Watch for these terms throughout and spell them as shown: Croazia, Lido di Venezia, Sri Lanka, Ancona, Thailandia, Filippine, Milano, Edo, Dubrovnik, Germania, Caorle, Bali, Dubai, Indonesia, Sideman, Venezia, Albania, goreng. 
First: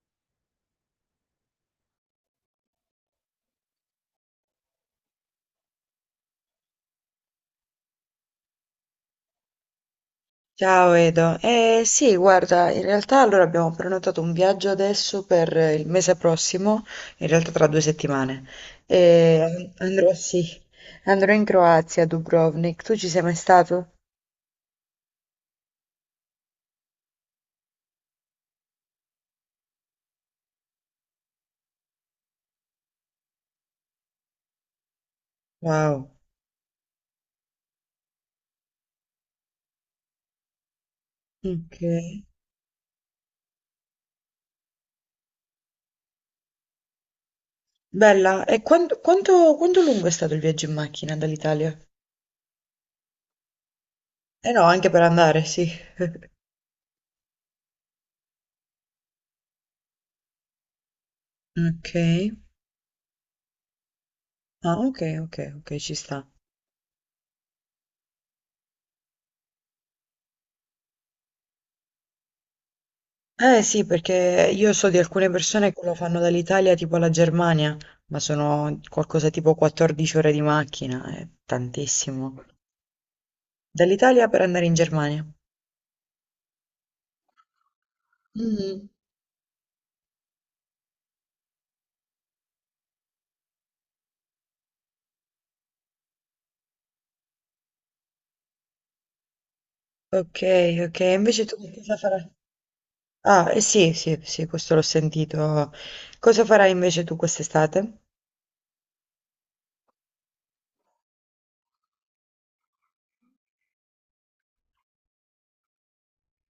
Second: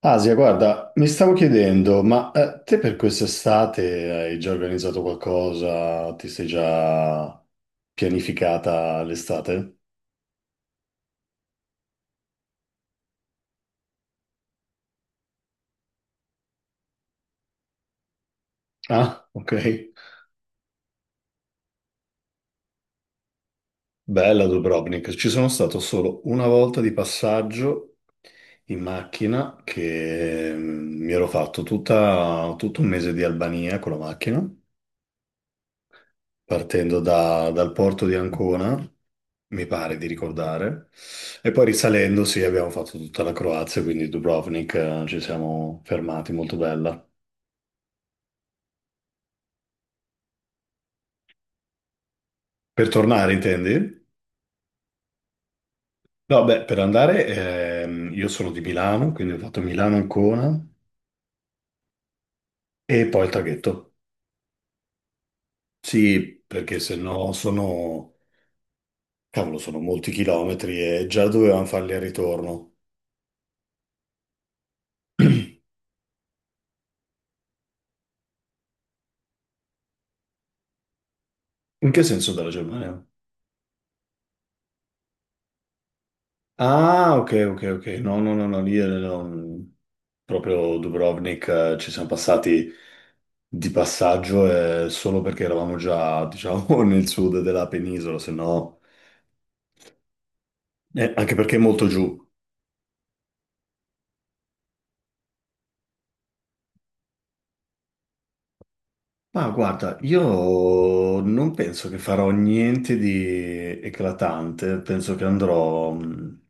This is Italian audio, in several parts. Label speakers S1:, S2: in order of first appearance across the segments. S1: Asia, guarda, mi stavo chiedendo, te per quest'estate hai già organizzato qualcosa? Ti sei già pianificata l'estate?
S2: Ciao Edo, eh sì, guarda, in realtà allora abbiamo prenotato un viaggio adesso per il mese prossimo, in realtà tra due settimane.
S1: Ah, ok.
S2: E andrò, sì, andrò in Croazia, a Dubrovnik. Tu ci sei mai stato?
S1: Bella Dubrovnik. Ci sono stato solo una volta di passaggio in macchina che mi ero fatto tutto un mese di Albania con la macchina,
S2: Wow,
S1: partendo dal porto di Ancona. Mi pare di ricordare. E poi
S2: ok.
S1: risalendo, sì, abbiamo fatto tutta la Croazia, quindi Dubrovnik, ci siamo fermati, molto bella.
S2: Bella, e quanto lungo è stato il viaggio in macchina dall'Italia?
S1: Per tornare, intendi?
S2: Eh no, anche per andare, sì.
S1: No, beh, per andare, io sono di Milano, quindi ho fatto Milano-Ancona
S2: Ok.
S1: e poi il traghetto.
S2: Ah, ok, ok, ok, ci sta.
S1: Sì, perché se no sono, cavolo, sono molti chilometri e già dovevamo farli al ritorno.
S2: Eh sì, perché io so di alcune persone che lo fanno dall'Italia tipo alla Germania, ma sono qualcosa tipo 14 ore di macchina, è
S1: In che senso
S2: tantissimo.
S1: dalla Germania?
S2: Dall'Italia per andare in Germania.
S1: Ah, ok, ok, ok. No, no, no, no, lì
S2: Mm.
S1: no, proprio Dubrovnik, ci siamo passati di passaggio solo perché eravamo già, diciamo, nel sud della penisola, se no,
S2: Ok, ok,
S1: anche
S2: invece
S1: perché
S2: tu
S1: è
S2: che
S1: molto
S2: cosa
S1: giù.
S2: farai? Ah, eh sì, sì, sì, questo l'ho sentito. Cosa farai invece tu quest'estate?
S1: Ma guarda, io non penso che farò niente di eclatante, penso che andrò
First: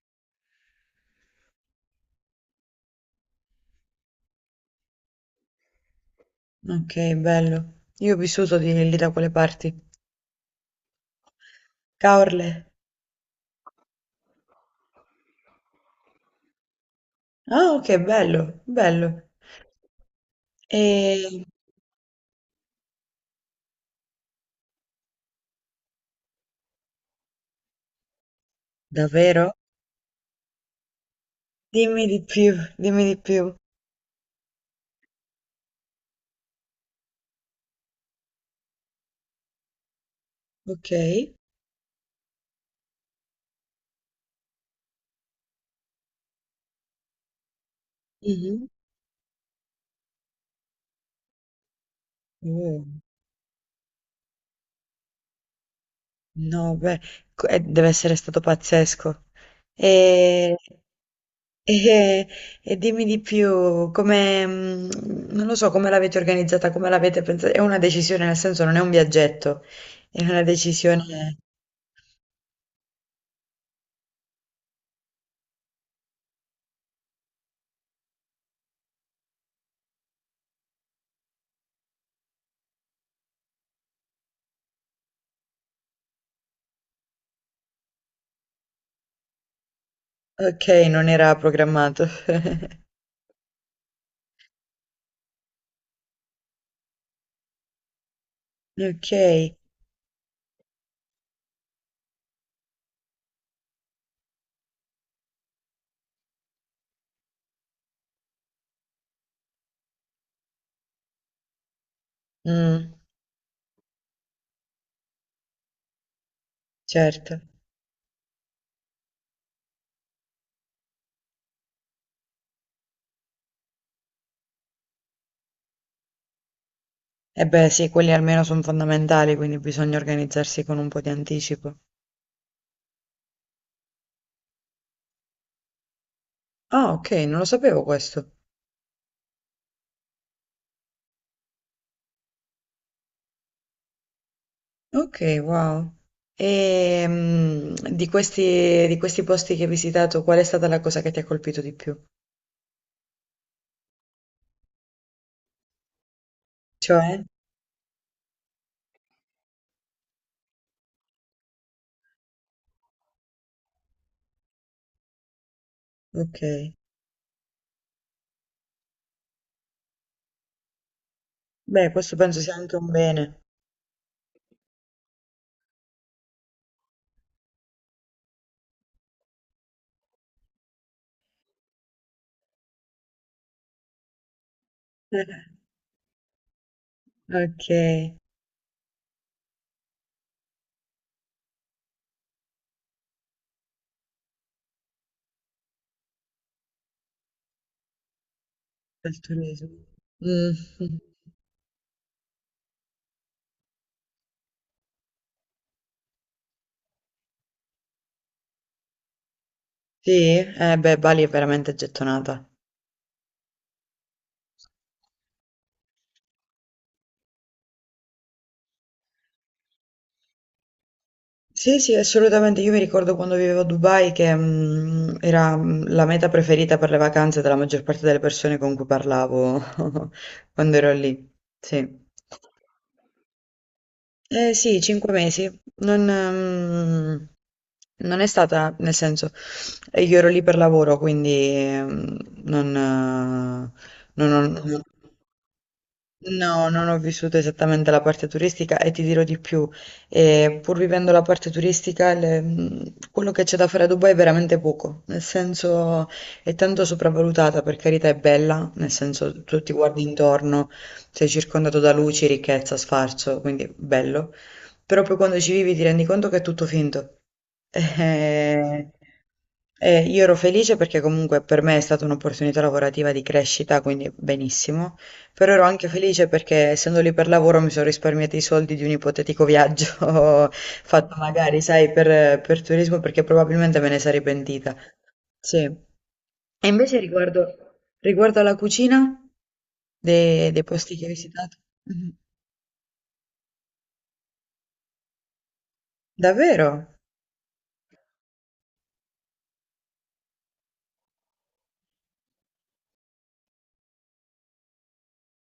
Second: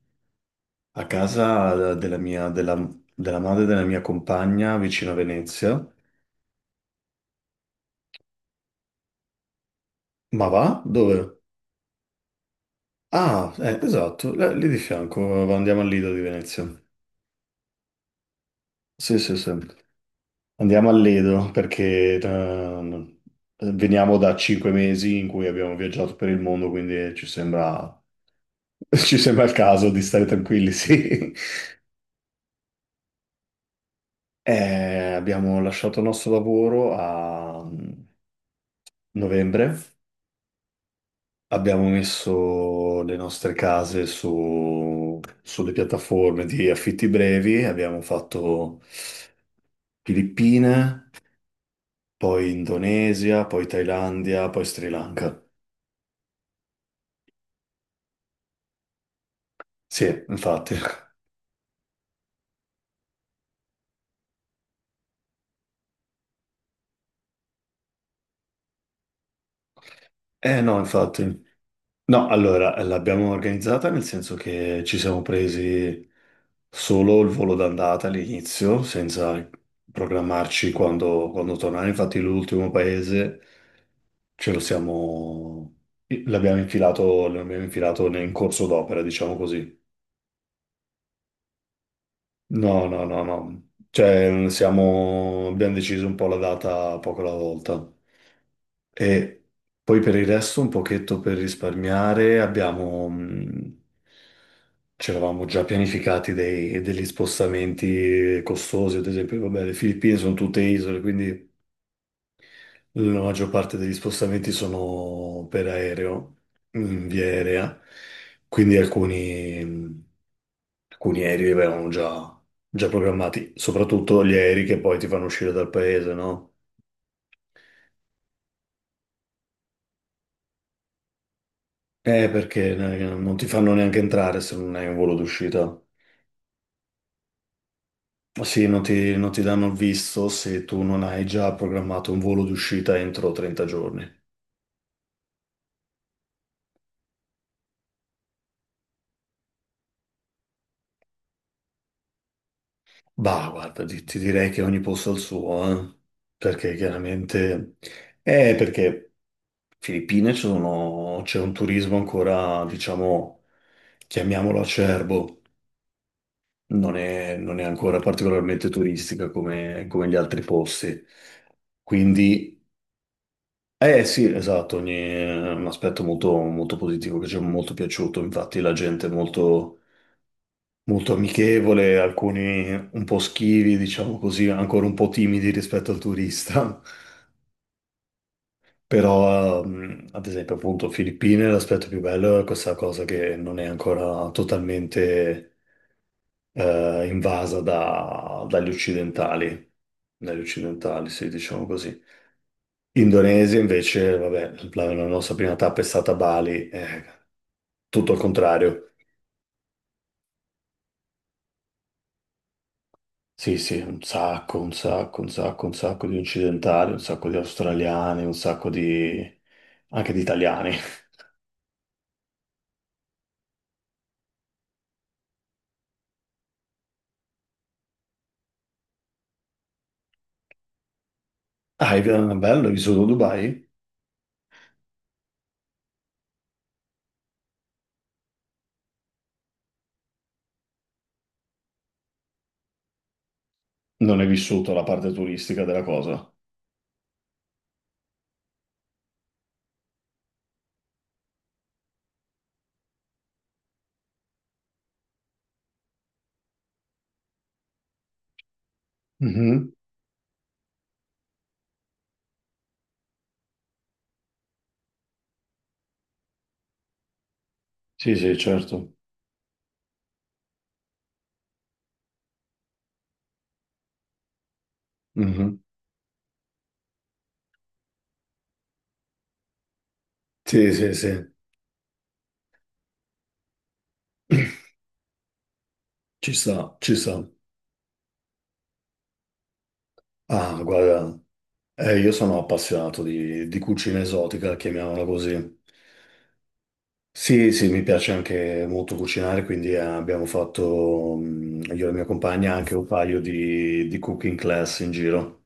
S1: a casa della mia, della madre della mia compagna vicino a Venezia.
S2: Ok, bello. Io ho vissuto di lì da quelle parti.
S1: Ma va? Dove?
S2: Caorle.
S1: Ah, esatto, lì di fianco, andiamo al Lido di Venezia.
S2: Ah, ok, bello, bello.
S1: Sì, sì, sì. Andiamo al
S2: E...
S1: Lido perché veniamo da cinque mesi in cui abbiamo viaggiato per il mondo, quindi ci sembra, ci sembra
S2: Davvero?
S1: il caso di stare tranquilli, sì.
S2: Dimmi di più, dimmi di più.
S1: Abbiamo lasciato il nostro lavoro a novembre,
S2: Ok.
S1: abbiamo messo le nostre case sulle piattaforme di affitti brevi, abbiamo
S2: Mhm.
S1: fatto... Filippine, poi
S2: Uh,
S1: Indonesia, poi Thailandia, poi Sri Lanka.
S2: no, beh, deve essere stato pazzesco.
S1: Sì,
S2: E,
S1: infatti.
S2: e- e dimmi di più, come, non lo so, come l'avete organizzata, come l'avete pensata. È una decisione, nel senso, non è un viaggetto, è una
S1: Eh no, infatti.
S2: decisione.
S1: No, allora, l'abbiamo organizzata nel senso che ci siamo presi solo il volo d'andata all'inizio, senza programmarci quando tornare. Infatti l'ultimo paese ce lo siamo... l'abbiamo infilato in corso d'opera, diciamo così.
S2: Ok, non era programmato.
S1: No, no, no, no. Cioè, siamo... abbiamo deciso un po' la data poco alla volta.
S2: Ok,
S1: E poi per il resto, un pochetto per risparmiare, abbiamo... ci eravamo già pianificati degli spostamenti costosi, ad esempio, vabbè, le Filippine sono tutte isole, quindi
S2: mm,
S1: la maggior parte degli spostamenti sono per aereo, in via
S2: certo.
S1: aerea, quindi alcuni... Alcuni aerei li avevamo già programmati, soprattutto gli aerei che poi ti fanno uscire dal paese, no?
S2: E beh, sì, quelli almeno sono fondamentali, quindi bisogna organizzarsi con un po' di anticipo.
S1: Perché non ti fanno neanche entrare se non hai un volo d'uscita.
S2: Ah, okay, non lo sapevo questo.
S1: Sì, non ti danno il visto se tu non hai già programmato un volo d'uscita entro 30 giorni.
S2: Okay, wow. Di questi posti che hai visitato, qual è stata la cosa che ti ha colpito di più?
S1: Bah, guarda, ti direi che ogni posto ha il suo, eh? Perché
S2: Cioè?
S1: chiaramente... perché Filippine c'è un turismo ancora, diciamo, chiamiamolo acerbo.
S2: Okay.
S1: Non è ancora particolarmente turistica come, come gli altri posti.
S2: Beh, questo penso
S1: Quindi,
S2: sia anche un bene.
S1: eh sì, esatto, ogni, è un aspetto molto, molto positivo che ci è molto piaciuto. Infatti, la gente è molto, molto amichevole, alcuni un po' schivi, diciamo così, ancora un po' timidi rispetto al turista.
S2: Okay,
S1: Però, ad esempio, appunto, Filippine, l'aspetto più bello è questa cosa che non è ancora totalmente invasa dagli
S2: del
S1: occidentali.
S2: turismo.
S1: Negli
S2: Mh-mh.
S1: occidentali, sì, diciamo così. Indonesia invece, vabbè, la nostra prima tappa è stata Bali, tutto al contrario.
S2: Sì? Eh beh, Bali è veramente gettonata.
S1: Sì, sì, un sacco, un sacco, un sacco, un sacco di occidentali, un sacco di australiani, un sacco di... anche di italiani.
S2: Sì, sì, assolutamente. Io mi ricordo quando vivevo a Dubai che era la meta preferita per le vacanze della maggior parte delle persone con cui parlavo quando ero lì.
S1: Ah, è
S2: Sì.
S1: bello, hai vissuto a Dubai?
S2: Eh sì, 5 mesi. Non, ehm, non è stata, nel senso, io ero lì per lavoro, quindi ehm, non,
S1: Non hai
S2: non ho-
S1: vissuto
S2: non-
S1: la parte turistica della cosa?
S2: No, non ho vissuto esattamente la parte turistica e ti dirò di più, pur vivendo la parte turistica, quello che c'è da fare a Dubai è veramente poco, nel senso è tanto sopravvalutata, per carità è bella, nel senso tu
S1: Mhm.
S2: ti guardi intorno, sei circondato da luci, ricchezza, sfarzo, quindi bello, però poi quando ci vivi ti rendi conto che è tutto finto.
S1: Sì, sì, certo.
S2: Io ero felice perché comunque per me è stata un'opportunità lavorativa di crescita, quindi benissimo. Però
S1: Mhm.
S2: ero anche felice perché essendo lì per lavoro mi sono risparmiata i soldi di un ipotetico viaggio
S1: Sì, sì, sì,
S2: fatto magari, sai, per, turismo perché probabilmente me ne sarei pentita. Sì. E
S1: ci sta, ci
S2: invece
S1: sta.
S2: riguardo alla cucina de-
S1: Ah,
S2: dei, posti che hai
S1: guarda.
S2: visitato?
S1: Io
S2: Mhm.
S1: sono appassionato di cucina esotica, chiamiamola così.
S2: Davvero?
S1: Sì, sì, mi piace anche molto cucinare, quindi abbiamo fatto, io e la mia compagna, anche un paio di cooking class in giro.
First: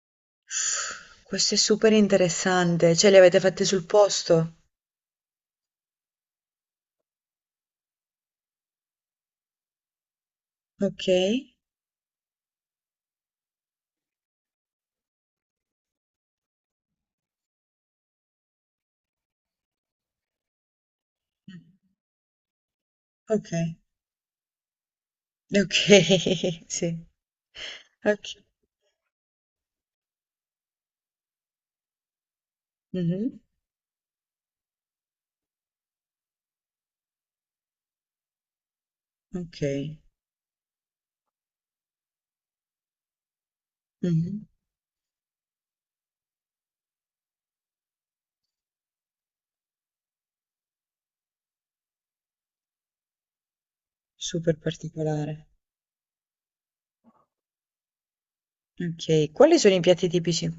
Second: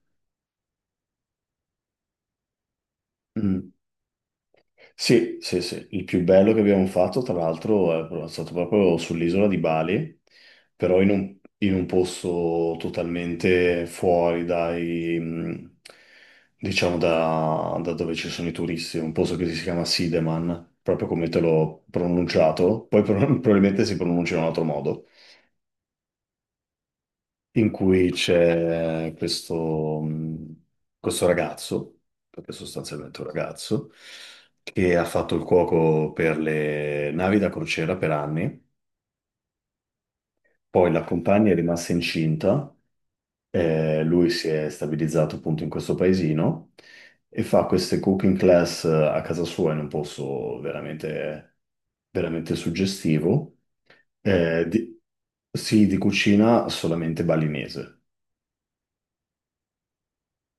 S2: Questo è super interessante. Cioè, li avete fatti
S1: Mm.
S2: sul posto?
S1: Sì, sì, sì. Il più bello che abbiamo fatto, tra l'altro, è stato proprio sull'isola di Bali, però
S2: Ok.
S1: in un posto totalmente fuori dai, diciamo, da dove ci sono i turisti, un posto che si chiama Sideman, proprio come te l'ho pronunciato, poi
S2: Ok.
S1: probabilmente si pronuncia in un altro modo
S2: Ok. Sì.
S1: in cui
S2: Ok.
S1: c'è questo, questo ragazzo, perché sostanzialmente è un
S2: Mhm.
S1: ragazzo, che ha fatto il cuoco per le navi da crociera per anni,
S2: Ok.
S1: poi la compagna è rimasta incinta, lui
S2: Mhm.
S1: si è stabilizzato appunto in questo paesino e fa queste cooking class a casa sua in un posto veramente, veramente suggestivo,
S2: Super
S1: eh, di-
S2: particolare.
S1: sì, di cucina solamente balinese.
S2: Okay. Quali sono i piatti tipici?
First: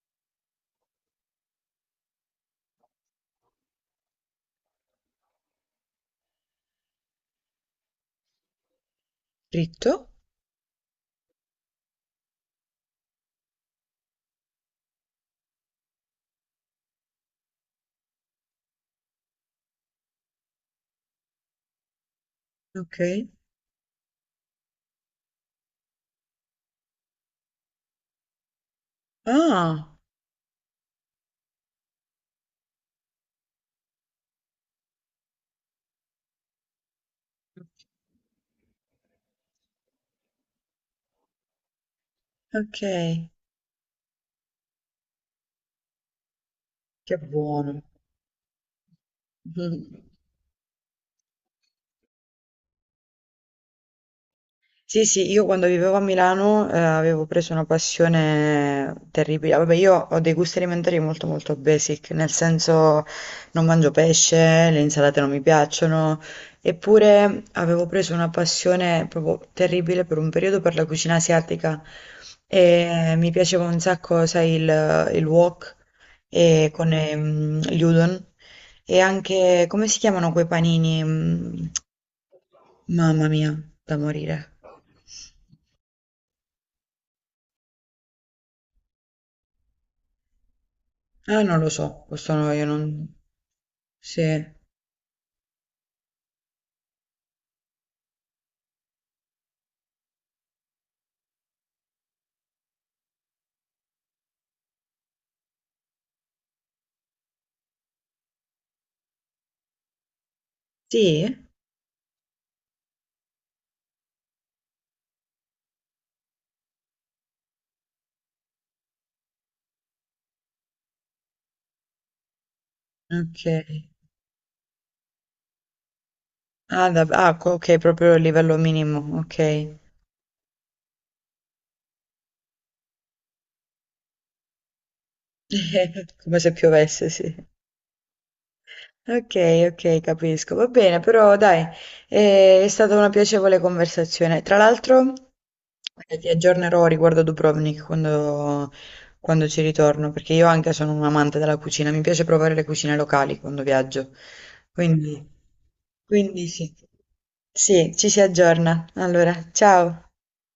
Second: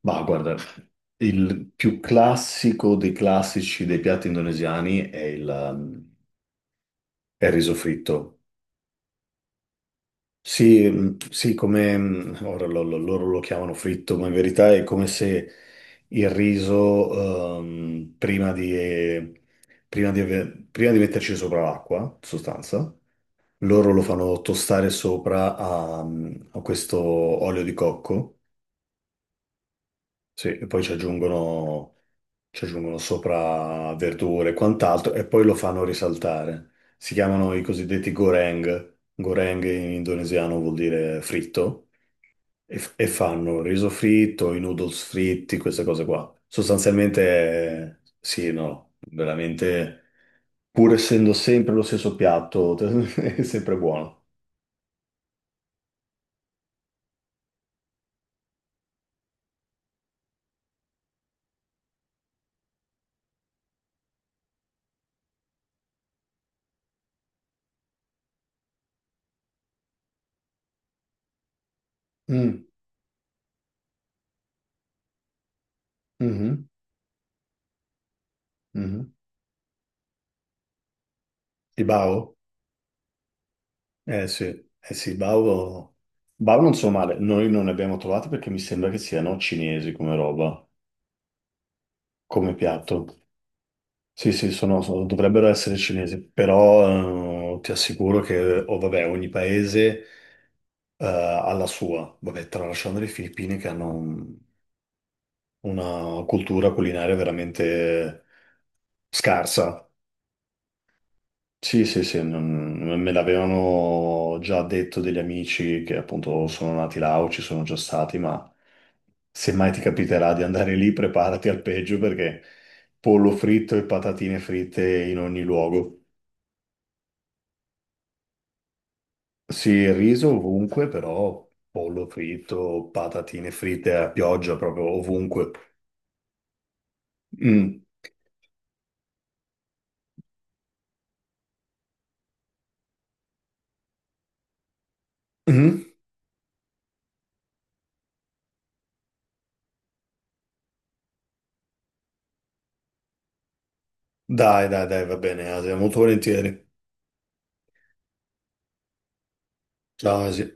S1: Ma guarda, il più classico dei classici dei piatti indonesiani è il, è il riso fritto.
S2: Fritto?
S1: Sì, mm, sì, come mm, ora loro lo chiamano fritto, ma in verità è come se il riso, prima di, prima di prima di metterci sopra l'acqua, in sostanza,
S2: Okay.
S1: loro lo fanno tostare sopra a questo olio di cocco,
S2: Ah,
S1: sì, e poi ci aggiungono sopra verdure e quant'altro e poi lo fanno risaltare. Si chiamano i cosiddetti goreng. Goreng in indonesiano vuol dire fritto e, e
S2: okay,
S1: fanno il riso fritto, i noodles fritti, queste cose qua.
S2: che buono.
S1: Sostanzialmente, sì, e no,
S2: Mh-mh.
S1: veramente, pur essendo sempre lo stesso piatto, è sempre buono.
S2: Sì, sì, io quando vivevo a Milano avevo preso una passione terribile. Vabbè, io ho dei gusti alimentari molto molto basic, nel senso non mangio pesce, le insalate non mi piacciono, eppure avevo preso una passione proprio terribile per un periodo per la cucina asiatica
S1: Mm,
S2: e mi piaceva un sacco, sai, il, wok
S1: mhm,
S2: e con gli udon. E
S1: mhm.
S2: anche, come si chiamano quei panini?
S1: I bao?
S2: Mamma mia, da
S1: Eh
S2: morire.
S1: sì, eh sì, Bao, Bao non so male, noi non ne abbiamo trovati perché mi sembra che siano cinesi come roba,
S2: Ah, non lo so, questo no,
S1: come
S2: io non...
S1: piatto.
S2: Sì.
S1: Sì, sì, dovrebbero essere cinesi, però ti assicuro che oh, vabbè, ogni paese ha la sua, vabbè, tralasciando le Filippine che hanno una cultura culinaria veramente scarsa.
S2: Sì?
S1: Sì, sì, sì, me l'avevano già detto degli amici che appunto sono nati là o ci sono già stati, ma se mai ti capiterà di andare lì, preparati al peggio perché pollo
S2: Ok.
S1: fritto e patatine fritte in ogni luogo.
S2: Ah, ok, proprio il livello minimo,
S1: Sì,
S2: ok.
S1: il riso ovunque, però pollo fritto, patatine fritte a pioggia proprio ovunque.
S2: Come se piovesse, sì.
S1: Mm.
S2: Ok, ok, capisco. Va bene, però dai, è stata una piacevole conversazione. Tra l'altro,
S1: Mm.
S2: ti aggiornerò riguardo Dubrovnik quando ci ritorno, perché io anche sono un amante della cucina, mi piace provare le cucine locali quando viaggio.
S1: Dai, dai, dai, va
S2: Quindi,
S1: bene, Asia, molto
S2: quindi
S1: volentieri.
S2: sì. Sì, ci si aggiorna. Allora, ciao.
S1: Ciao, Asia.